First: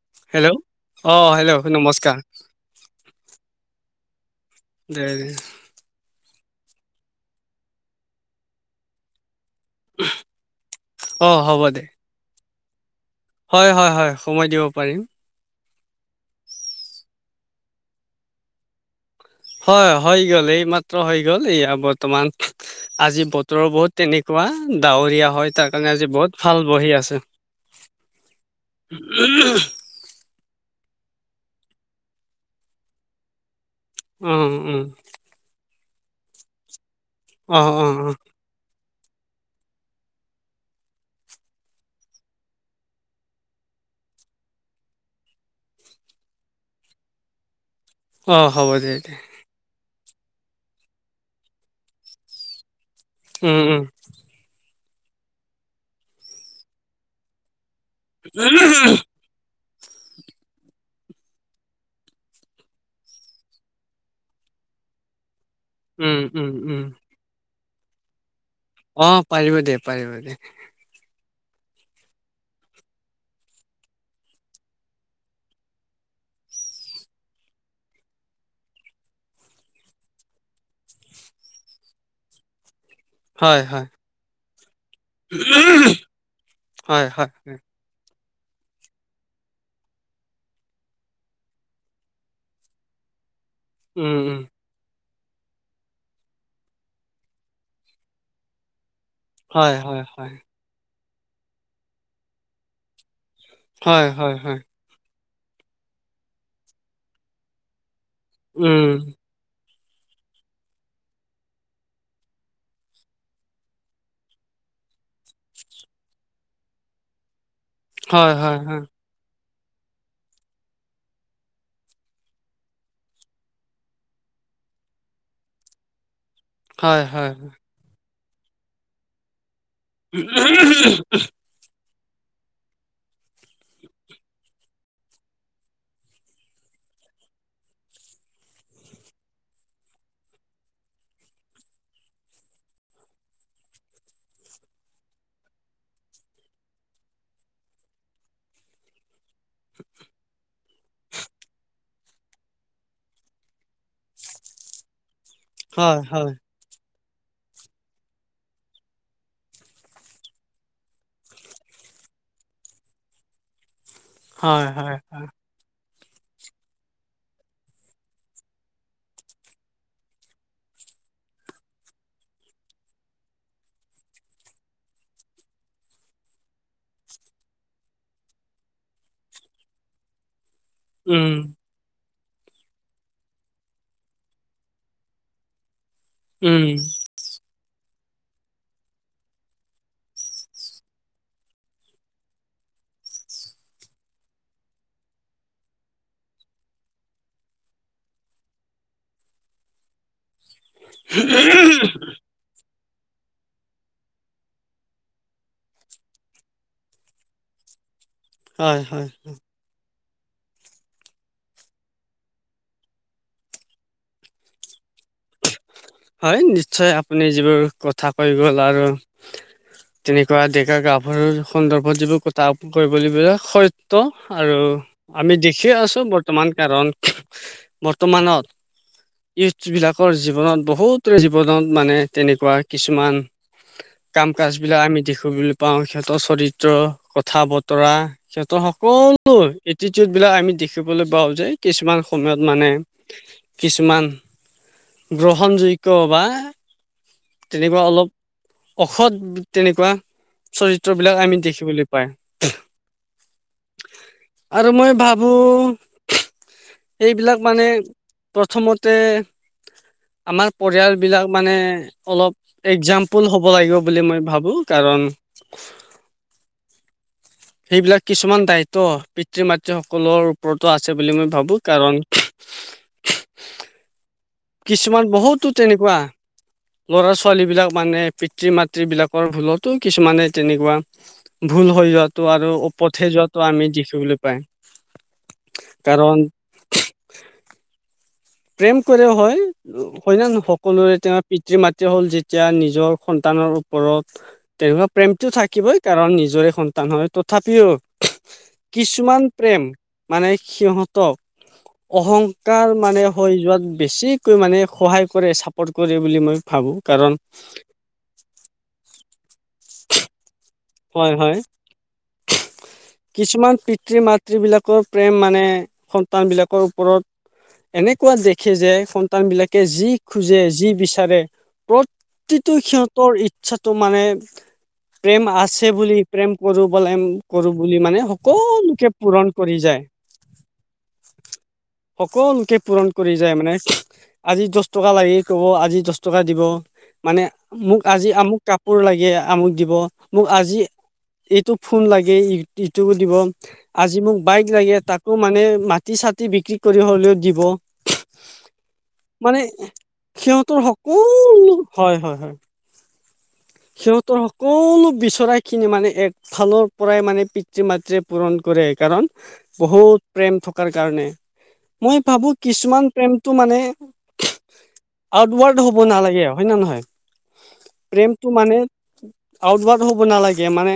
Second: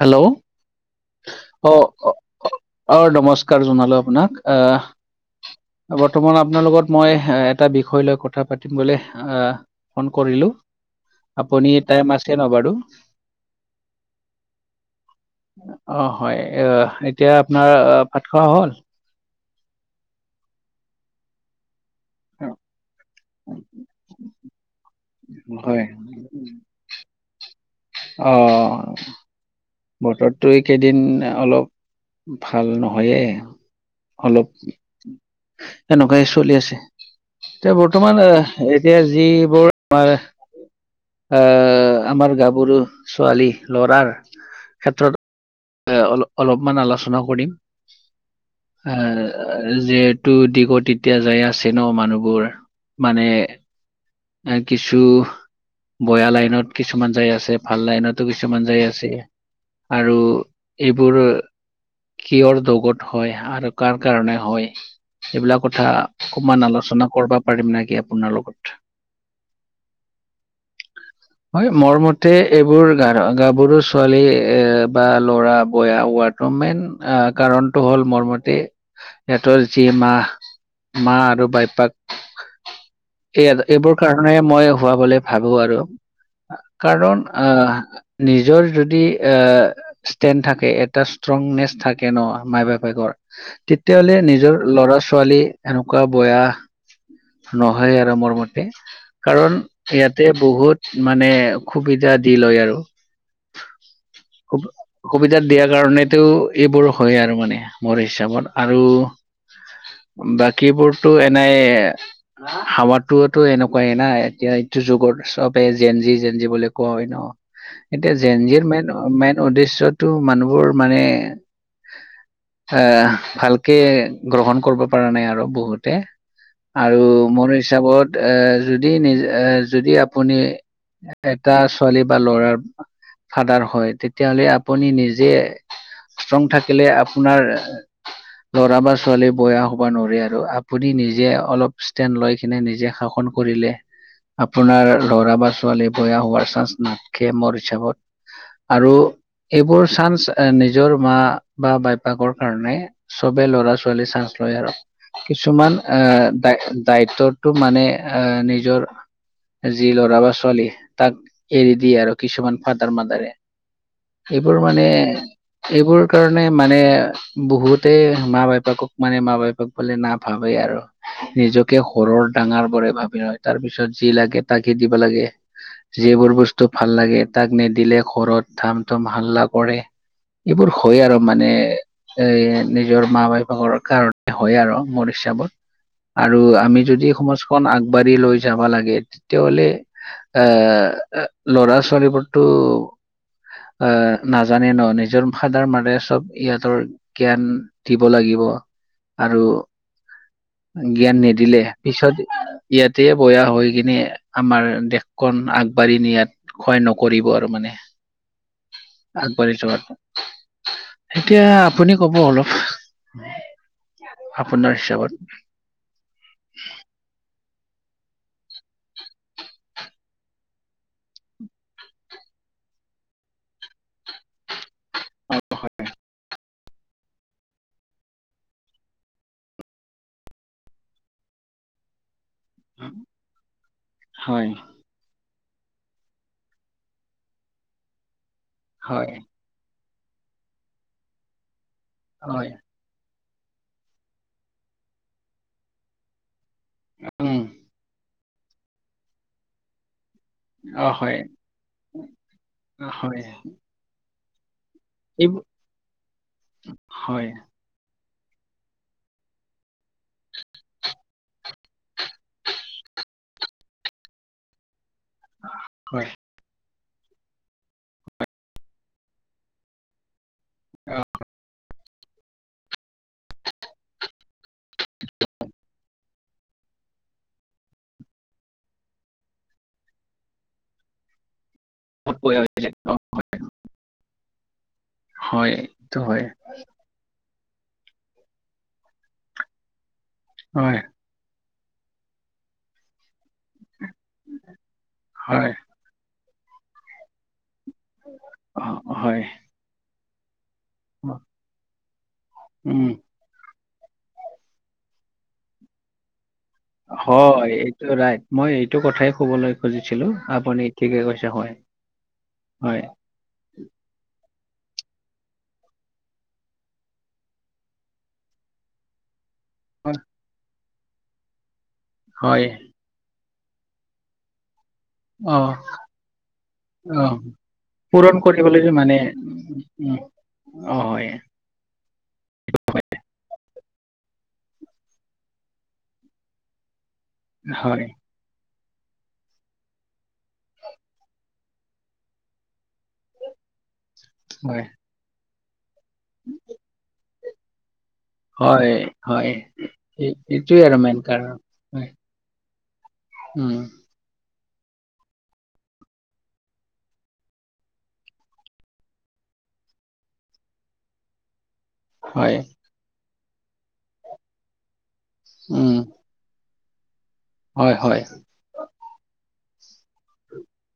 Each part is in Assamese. হেল্ল'! অ হেল্ল' অ নমস্কাৰ অ নমস্কাৰ জনালোঁ আপোনাক আ [unintelligible] বৰ্তমান আপোনাৰ লগত মই এহ এটা বিষয় লৈ কথা পাতিম বুলি আহ ফোন কৰিলো, অ হ'ব আপুনি দে টাইম আছে ন বাৰু? হয়, হয় হয় সময় দিব পাৰিম। অ হয় আহ এতিয়া আপোনাৰ ভাত খোৱা হ'ল? হয় হৈ গ'ল এইমাত্ৰ হৈ গ'ল এই আৱত বৰ্তমান আজি বতৰ বহুত তেনেকুৱা ডাৱৰীয়া হয় তাৰকাৰণে আজি বহুত ভাল বহি আছে। অ', বতৰটো এইকেইদিন অলপ ভাল নহয়েই। উম অলপ উম এনেকুৱাই চলি আছে অ এতিয়া অ অ বৰ্তমান এ এতিয়া যিবোৰ আমাৰ আহ আমাৰ গাভৰু ছোৱালী, লৰাৰ ক্ষেত্ৰত এ অল - অলপমান আলোচনা কৰিম। অঁ হ'ব দে দে। আ যিহেতু দিগত এতিয়া যায় আছে ন মানুহবোৰ মানে উম উম এ কিছু বৈয়া লাইনত, কিছুমান যায় আছে ভাল লাইনত। ত কিছুমান যায় আছে আৰু এইবোৰ কিয়ৰ দোষত হয় আৰু কাৰ কাৰণে হয়। এইবিলাক কথা উম উম অকমান উম আলোচনা কৰবা পাৰিম নেকি আপোনাৰ লগত? অঁ পাৰিব দে পাৰিব দে? হয় মোৰ মতে এইবোৰ গা - গাভৰু ছোৱালী এ বা ল'ৰা বয়া হোৱাত ত মেইন আহ কাৰণটো হ'ল মোৰ মতে সিহঁতৰ যি মাহ মা আৰু বাইপাক, এইয়া হয় হয় এইবোৰ কাৰণে মই হুৱাবলে ভাবো আৰু হয় কাৰণ হয় হয় আহ নিজৰ যদি এ ষ্টেণ্ড থাকে, এটা ষ্ট্ৰংনেছ থাকে ন মাই বাপেকৰ তে তিয়াহ'লে উম উম নিজৰ ল'ৰা - ছোৱালী এনেকুৱা বয়া নহয় আৰু মোৰ ম কাৰণ হয় হয় ইয়াতে হয় বহুত মানে সুবিধা দি লয় আৰু। হয় হয় হয়। অসুবিধাত দিয়াৰ কাৰণেটো এইবোৰ হয় আৰু মানে মোৰ হিচাপত আৰু উম বাকীবোৰতো এনেই হাৱাটোত তো এনেকুৱাই না এতিয়া এইটো যুগত চবে জেনজি জেনজি বুলি কোৱা হয় ন। এতিয়া হয় হয় জেনজিৰ হয় মেইন মেইন উদ্দেশ্যটো মানুহবোৰ মানে এ ভালকে গ্ৰহণ কৰিব পৰা নাই আৰু বহুতে। হয় আৰু হয় মোৰ হিচাপত এ যদি নিজ এ যদি আপুনি এ এটা ছোৱালী বা ল'ৰাৰ ফাদাৰ হয় তেতিয়াহলে আপুনি নিজে ষ্ট্ৰং থাকিলে আপোনাৰ লৰা বা ছোৱালী বেয়া হ'ব নোৱাৰে আৰু আপুনি নিজে অলপ ষ্টেনড লৈ কিনে নিজে শাসন কৰিলে আপোনাৰ ল'ৰা বা ছোৱালী বেয়া হোৱাৰ চান্স নাথাকে মোৰ হিচাপত। আৰু এইবোৰ চান্স নিজৰ মা বা বাইপাকৰ কাৰণে চবে ল'ৰা ছোৱালী চাঞ্চ লয় আৰু, কিছুমান হয় আহ হয় দ দায়িত্বতটো মানে এ নিজৰ যি ল'ৰা বা ছোৱালী তাক এৰি দিয়ে আৰু কিছুমান ফাদাৰ - মাদাৰে। এইবোৰ হয় মানে হয় এইবোৰ কাৰণে মানে বহুতে মা - বাপাকক মানে মা - বাপাকক বোলে নাভাবে আৰু। নিজকে সৰৰ ডাঙৰ বৰে ভাবি লয় তাৰ পিছত যি লাগে তাকে দিব লাগে। যিবোৰ বস্তু ভাল লাগে তাক নিদিলে ঘৰত ধাম থুম হাল্লা কৰে। এইবোৰ হয় আৰু উম মানে এ নিজৰ মা - বাইপাকৰ কাৰণে হয় আৰু মৰিচ্ছাবোৰ। আৰু উম আমি যদি সমাজখন আগবাঢ়ি লৈ যাবা লাগে, তেতিয়াহলে এ লৰা ছোৱালীবোৰতো আহ নাজানে ন নিজৰ ফাদাৰ মাদাৰ চব ইহঁতৰ জ্ঞান দিব লাগিব, আৰু জ্ঞান নিদিলে পিছত ইয়াতে বয়া হৈ কিনে আমাৰ দেশখন আগবাঢ়ি নিয়াত ক্ষয় নকৰিব আৰু মানে। হয়। হয় আগবাঢ়ি যোৱাটো, এতিয়া আপুনি কব অলপ। আপোনাৰ হিচাপত। হয় নিশ্চয় আপুনি যিবোৰ কথা কৈ গ'ল আৰু [inaudible] তেনেকুৱা ডেকা গাভৰুৰ [unintelligible] সন্দৰ্ভত যিবোৰ কথা কৰিব লিব সত্য আৰু আমি দেখিয়ে আছো বৰ্তমান কাৰণ বৰ্তমানত ইউথ বিলাক জীৱনত বহুত জীৱনত মানে তেনেকুৱা কিছুমান কাম হয় কাজ বিলাক আমি দেখিবলৈ পাওঁ সিহঁতৰ চৰিত্ৰ কথা বতৰা সিহঁতৰ হয় সকলো এটিটিউড বিলাক আমি দেখিবলৈ পাওঁ যে কিছুমান সময়ত হয়, মানে কিছুমান গ্ৰহণযোগ্য বা উম। তেনেকুৱা অলপ অসৎ তেনেকুৱা চৰিত্ৰ অ', হয়, বিলাক আমি দেখিবলৈ পাই। [unintelligible] হয়, আৰু মই ভাবো এইবোৰ [unintelligible] হয়, এইবিলাক মানে প্ৰথমতে আমাৰ পৰিয়ালবিলাক মানে অলপ একজাম্পল হ'ব লাগিব বুলি মই ভাবো কাৰণ হয়। সেইবিলাক কিছুমান দায়িত্ব পিতৃ মাতৃ সকলৰ ওপৰতো আছে বুলি মই ভাবো কাৰণ কিছুমান বহুতো তেনেকুৱা ল'ৰা ছোৱালীবিলাক মানে পিতৃ মাতৃবিলাকৰ ভুলতো কিছুমানে তেনেকুৱা ভুল হৈ যোৱাটো আৰু ওপতে যোৱাটো আমি দেখিবলৈ পাই। হয় এইটো কাৰণ হয়। প্ৰেম কৰেও হয় - হয় না নো হয়, সকলোৰে তেওঁ পিতৃ মাতৃ হ'ল যেতিয়া নিজৰ সন্তানৰ ওপৰত তেনেকুৱা প্ৰেমটো হয়, থাকিবই। কাৰণ নিজৰে সন্তান হয়, তথাপিও অ', হয়, কিছুমান প্ৰেম মানে সিহঁতক অহংকাৰ উম, মানে হৈ যোৱাত বেছিকৈ মানে সহায় কৰে, ছাপৰ্ট কৰে বুলি মই ভাবো কাৰণ হয় এইটো ৰাইট মই এইটো কথাই কবলৈ খুজিছিলো আপুনি ঠিকে হয় - কৈছে, হয়। হয়, কিছুমান পিতৃ মাতৃবিলাকৰ প্ৰেম মানে সন্তানবিলাকৰ ওপৰত এনেকুৱা দেখে যে সন্তান বিলাকে যি খোজে যি বিচাৰে হয়, প্ৰতিটো ক্ষত ৰ ইচ্ছাটো মানে প্ৰেম আছ অ', বুলি প্ৰেম কৰো বলাই অ', কৰো বুলি মানে পূৰণ কৰিবলৈ যে সকলোকে মানে পূৰণ কৰি যায়। উম, অ, হয়। সকলোকে পূৰণ কৰি যায় মানে। আজি দছ টকা লাগে ক'ব আজি দছ টকা দিব। মানে মোক হয়, আজি আমুক কাপোৰ লাগে আমুক দিব। মোক আজি এইটো ফোন লাগে ইটো দিব, আজি মোক বাইক হয়, লাগে তাক আ, মানে মাটি চাটি বিক্ৰী কৰি হলেও দিব। হয়, হয়, মানে এই সিহঁতৰ এইটোৱে আৰু সকলো মেইন কাৰণ, হয় - হয় - হয়। উম, সিহঁতৰ সকলো বিচৰাখিনি মানে একফালৰ পৰাই মানে পিতৃ - মাতৃয়ে পূৰণ কৰে কাৰণ বহুত প্ৰেম থকাৰ কাৰণে। মই ভাবো হয়, কিছুমান প্ৰেমটো মানে আউটৱৰ্ড উম, হ'ব নালাগে আৰু। হয়নে নহয়? হয় - হয়। প্ৰেমটো মানে আউটৱড হ'ব নালাগে মানে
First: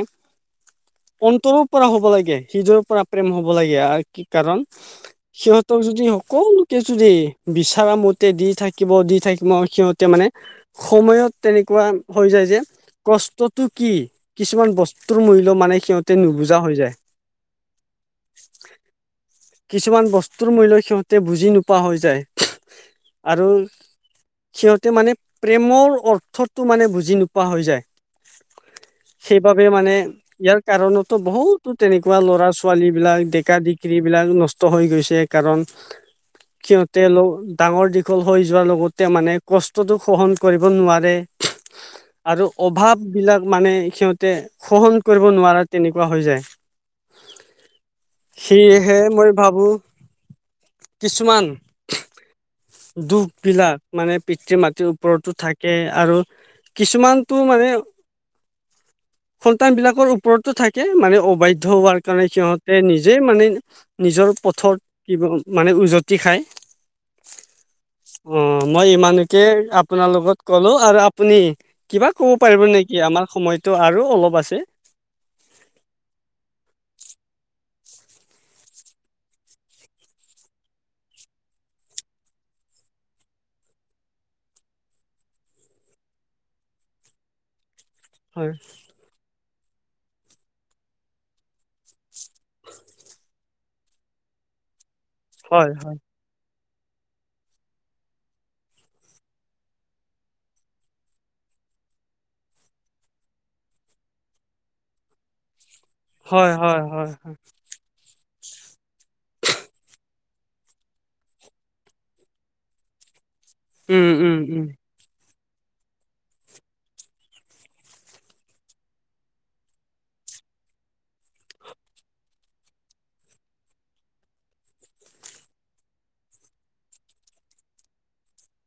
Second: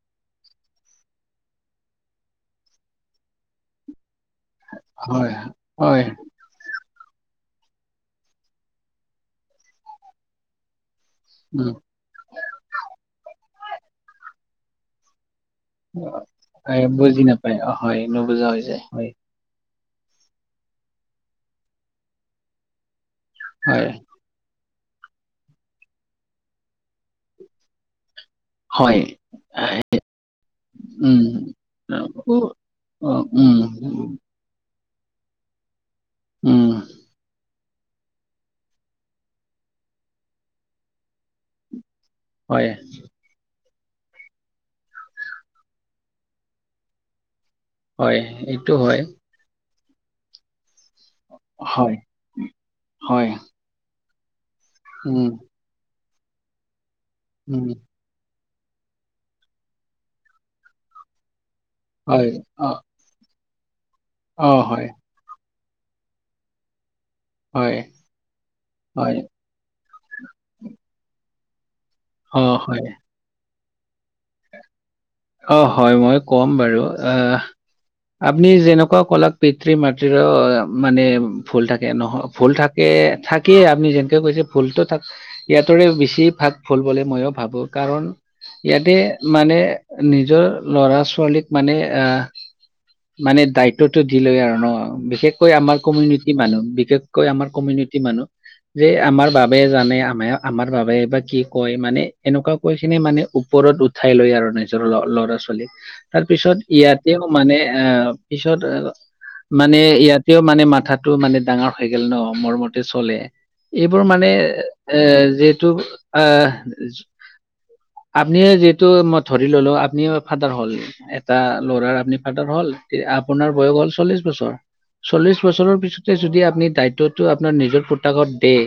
অন্তৰৰ পৰা হ'ব লাগে হৃদয় পৰা প্ৰেম হ'ব লাগে আৰু কাৰণ হয়, সিহঁতক হয়, যদি অকল যদি বিচৰা মতে দি থাকিব - দি থাকিব সিহঁতে মানে সময়ত উম। তেনেকুৱা হৈ যায় যে কষ্টতটো কি কিছুমান বস্তুৰ মূল্য মানে- সিহঁতে নুবুজা হৈ যায়। বুজি হয় অ, হয় নোবুজা হৈ যায় হয়। কিছুমান বস্তুৰ মূল্য সিহঁতে বুজি নোপোৱা হৈ যায়। আৰু হয় সিহঁতে মানে প্ৰেমৰ অৰ্থটো মানে বুজি নোপোৱা হৈ যায়। হয়। সেইবাবে মানে ইয়াৰ কাৰণতো উম বহুতো অ তেনেকুৱা ল'ৰা ছোৱালী অ, বিলাক উম ডেকা ডিক্ৰী বিলাক নষ্ট হৈ গৈছে কাৰণ উম সিহঁতে ল ডাঙৰ দীঘল হৈ যোৱাৰ লগতে মানে কষ্টতো সহন কৰিব নোৱাৰে। আৰু হয় অভাৱ বিলাক মানে সিহঁতে সহন কৰিব নোৱাৰা তেনেকুৱা হৈ যায়। হয় এইটো সেয়েহে হয়। মই ভাবো কিছুমান হয় দুখ হয় বিলাক মানে পিতৃ- মাতৃৰ উম ওপৰতো থাকে আৰু কিছুমানটো উম মানে সন্তান বিলাকৰ ওপৰততো থাকে মানে অবাধ্য হোৱাৰ কাৰণে হয় অ সিহঁতে নিজ যে মানে নিজৰ অ পথত হয় কিব মানে উজতি খায়। হয় অ, মই হয় ইমানকে আপোনাৰ লগত ক'লো আৰু আপনি কিবা ক'ব অ পাৰিব হয় নেকি আমাৰ সময়টো আৰু অলপ আছে? অ, হয় মই কম বাৰু আহ আপনি যেনেকুৱা কলাত পিতৃ- মাতৃৰ মানে ভুল থাকে নহ ভুল থাক এ থাকিয়ে আপুনি যেনকে কৈছে ভুলটো থাক ইহতৰে বেছি ভাগ ভুল বুলি ময়ো ভাবো। কাৰণ হয়, ইয়াতে মানে নিজৰ লৰা -ছোৱালীক মানে আহ মানে দায়িত্বটো দিলৈ আৰু ন, বিশেষকৈ হয়, আমাৰ হয়, কমিউনিটি নিটি মানুহ বিশেষকৈ আমাৰ কমিউনিটি মানুহ যে আমাৰ বাবে জানে আমে - আমাৰ বাবে বা কি কয় মানে এনেকুৱা কৈ খিনি মানে ওপৰত উঠাই লয় আৰু নিজৰ ল'ৰা ছোৱালীক। তাৰপিছত হয়, হয়, ইয়াতেও হয়, মানে আহ পিছত মানে ইয়াতেও মানে মাথাটো মানে দাঙা হৈ গেল ন, মোৰ মতে চলে। এইবোৰ উম, মানে উম, উম, এ যিহেতু অ, আপনিয়ে যিহেতু মই ধৰি ল'লো আপুনি ফাদাৰ হ'ল এটা ল'ৰাৰ আপুনি ফাদাৰ হ'ল আপোনাৰ বয়স হ'ল চল্লিশ বছৰ চল্লিশ বছৰৰ পিছতে যদি আপুনি দায়িত্বটো আপোনাৰ নিজৰ পোতাকত দে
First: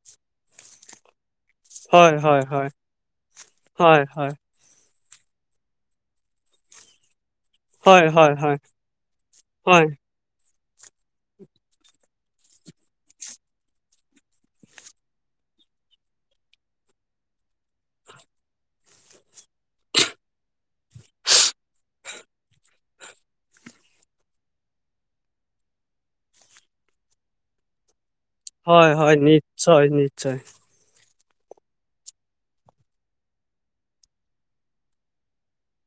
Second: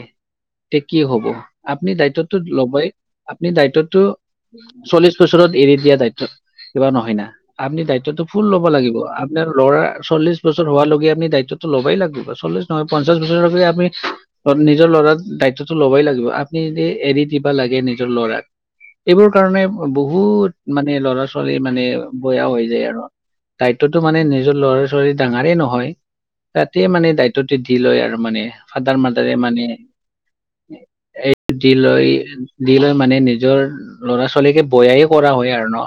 তে কি হব আপনি হয়, দায়িত্বটো হয়, হয়, লবই আপনি দায়িত্বটো হয়, হয়, চল্লিছ ত ' ওচৰত এৰি দিয়া দায়িত্ব কিবা নহয় না। আপনি হয়, দায়িত্বটো হয়, ফুল হয়, লব লাগিব আপনাৰ ল'ৰা হয়, চল্লিশ বছৰ হোৱা লগি আপনি দায়িত্বটো ল'বাই লাগব বা চল্লিছ নহয় পঞ্চাশ বছৰলৈকি আপনি ধৰ নিজৰ ল'ৰাৰ দায়িত্বটো ল'বই লাগিব আপনি যদি এৰি দিবা লাগে নিজৰ ল'ৰাক এইবোৰ কাৰণে বহুত মানে ল'ৰা- ছোৱালী মানে বয়া হৈ যায় আৰু। দায়িত্বটো মানে নিজৰ ল'ৰা- ছোৱালী ডাঙাৰে নহয়। তাতেমানে দায়িত্বটো দি লয় আৰু মানে হয়, ফাডাৰ, হয়, মাডাৰে মানে নিশ্চয়, নিশ্চয়, দি লৈ- দি লৈ মানে নিজৰ ল'ৰা -ছোৱালীকে বয়াই কৰা হয় আৰু ন'।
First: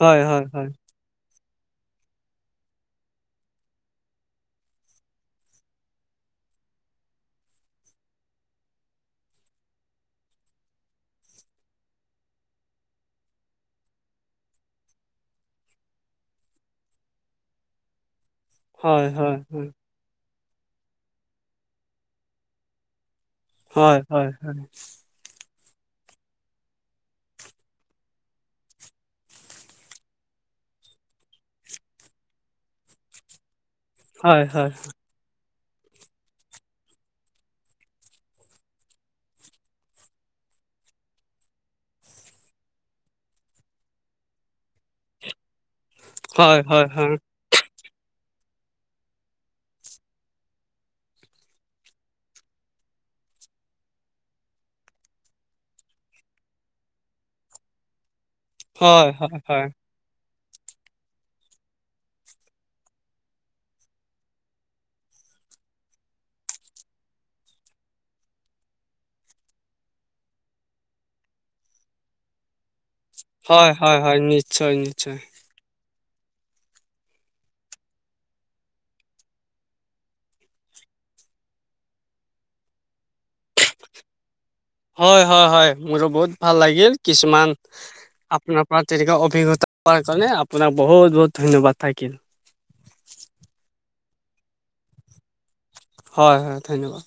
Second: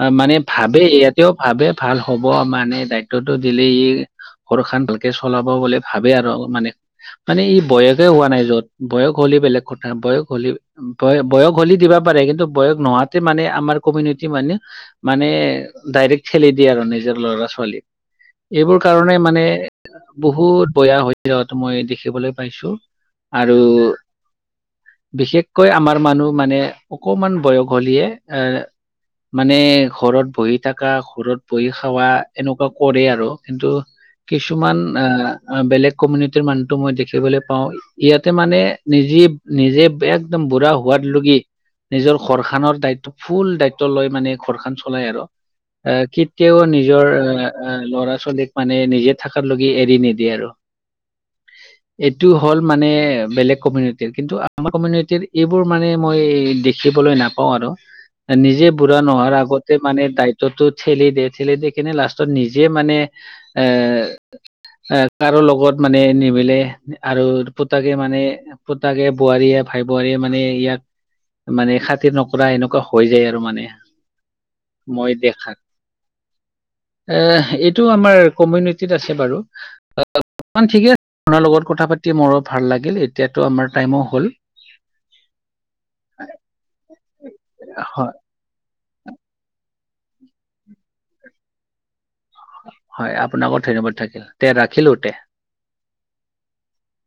হয়, মানে হয়, হয়, ভাবে ইয়াতেও ভাবে ভাল হব মানে দায়িত্বটো দিলি। ঘৰখান ভালকে চলাব বুলি ভাবে আৰু মানে। মানে ই বয়সে হোৱা নাই য'ত বয়স হ'লে বেলেগ কথা বয়স হলি বয় -বয়স হলি দিবা পাৰে কিন্তু বয়স নোহোৱাতে মানে আমাৰ কমিউনিটি মানে মানে ডাইৰেক্ট ঠেলি দিয়ে আৰু নিজৰ ল'ৰা- ছোৱালীক। এইবোৰ হয়, কাৰণে হয়, মানে হয়, বহুত বেয়া হৈ যোৱাটো মই দেখিবলৈ পাইছোঁ। আৰু হয়, হয়, বিশেষকৈ আমাৰ মানুহ মানে অকমান বয়স হলিয়ে এ মানে ঘৰত বহি থাকা ঘৰত বহি খাৱা এনেকুৱা কৰে আৰু কিন্তু হয়, কিছুমান আহ, বেলেগ কমিউনিটিৰ মানুহটো মই দেখিবলৈ পাওঁ। ইয়াতে মানে নিজে নিজে একদম বুঢ়া হোৱাত লগি নিজৰ খৰচ। খৰ দায়িত্ব ফুল দায়িত্ব লৈ মানে ঘৰ খ চলাই আৰু এ। হয়, কেতিয়াও হয়, হয়, হয়, নিজৰ। এ ল'ৰা ছোৱালীক মানে নিজে থাক লগে এৰি নিদিয়ে আৰু। এইটো হ'ল মানে বেলেগ কমিউনিটিৰ কিন্তু আমাৰ কমিউনিটিৰ এইবোৰ মানে মই দেখিবলৈ নাপ কওঁ আৰু এ নিজে বুঢ়া হয়, নোহোৱাৰ হয়, আগতে মানে দায়িত্বটো ঠেলি দে ঠেলি দি কিনে লাষ্টত নিজে মানে এ এ কাৰো লগত মানে নিমিলে আৰু পুতাকে মানে পুতাকে বোৱাৰীয়ে ভাই বোৱাৰীয়ে মানে ইয়াক মানে খাতিৰ নকৰা এনেকুৱা। এনেকুৱা হৈ যায় আৰু মানে হয়, হয়, হয়, নিশ্চয়, নিশ্চয়, মই দেখাক। এ এইটো আমাৰ কমিউনিটিত আছে বাৰু। মান ঠিকে আ আপোনাৰ লগত কথা পাতি মোৰ ভাল লাগিল এতিয়াতো আমাৰ টাইমো হ'ল। হয়, হয়, হয় মোৰো বহুত ভাল লাগিল কিছুমান- হয়। আপোনাৰ পৰা তেনেকুৱা অভিজ্ঞতা কৰাৰ কাৰণে আপোনাক বহুত বহুত ধন্যবাদ থাকিল। হয় আপোনাকৰ ধন্যবাদ থাকিল তে ৰাখিলো তে। হয়, হয় ধন্যবাদ।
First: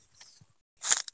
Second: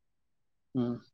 উম।